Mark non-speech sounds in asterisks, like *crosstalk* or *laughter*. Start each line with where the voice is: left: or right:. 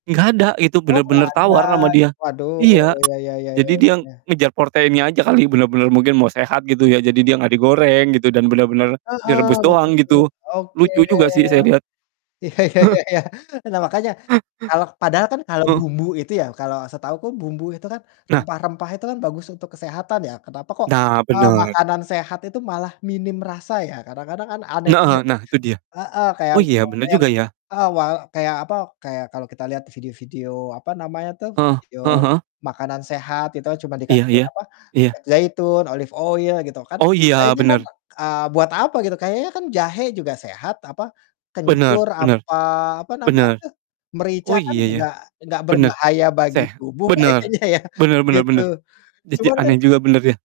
right: Gak ada, itu
left: Oh, gak
right: bener-bener
left: ada.
right: tawar ama dia
left: Waduh
right: iya,
left: ya ya ya ya
right: jadi
left: ya ya
right: dia
left: ya.
right: ngejar proteinnya aja kali bener-bener mungkin mau sehat gitu ya jadi dia gak digoreng gitu dan bener-bener
left: Heeh,
right: direbus
left: betul
right: doang
left: betul
right: gitu.
left: oke.
right: Lucu juga sih saya lihat.
left: Iya iya iya
right: *chuckles*
left: iya. Nah, makanya kalau padahal kan kalau
right: Heeh.
left: bumbu itu ya, kalau setahuku bumbu itu kan
right: Nah.
left: rempah-rempah itu kan bagus untuk kesehatan ya, kenapa kok,
right: Nah,
left: eee,
right: bener.
left: makanan sehat itu malah minim rasa ya kadang-kadang kan aneh juga
right: Heeh,
left: tuh
right: nah itu dia.
left: heeh kayak
right: Oh, iya,
left: umpama
right: bener
left: yang
right: juga ya.
left: heeh wal kayak apa kayak kalau kita lihat video-video apa namanya tuh
right: Heeh
left: video
right: heeh heeh.
left: makanan sehat itu cuma
right: Iya
left: dikasih
right: iya
left: apa
right: iya.
left: minyak zaitun, olive oil gitu kan,
right: Oh, iya,
left: kayaknya kan
right: bener.
left: eee buat apa gitu kayaknya kan jahe juga sehat apa
right: Bener
left: kencur
right: bener,
left: apa apa namanya
right: bener.
left: tuh, merica
right: Oh,
left: kan
right: iya ya
left: juga nggak
right: bener,
left: berbahaya bagi
right: seh
left: tubuh
right: bener,
left: kayaknya ya
right: bener bener
left: gitu.
right: bener, jadi
left: Cuma kan
right: aneh juga bener ya.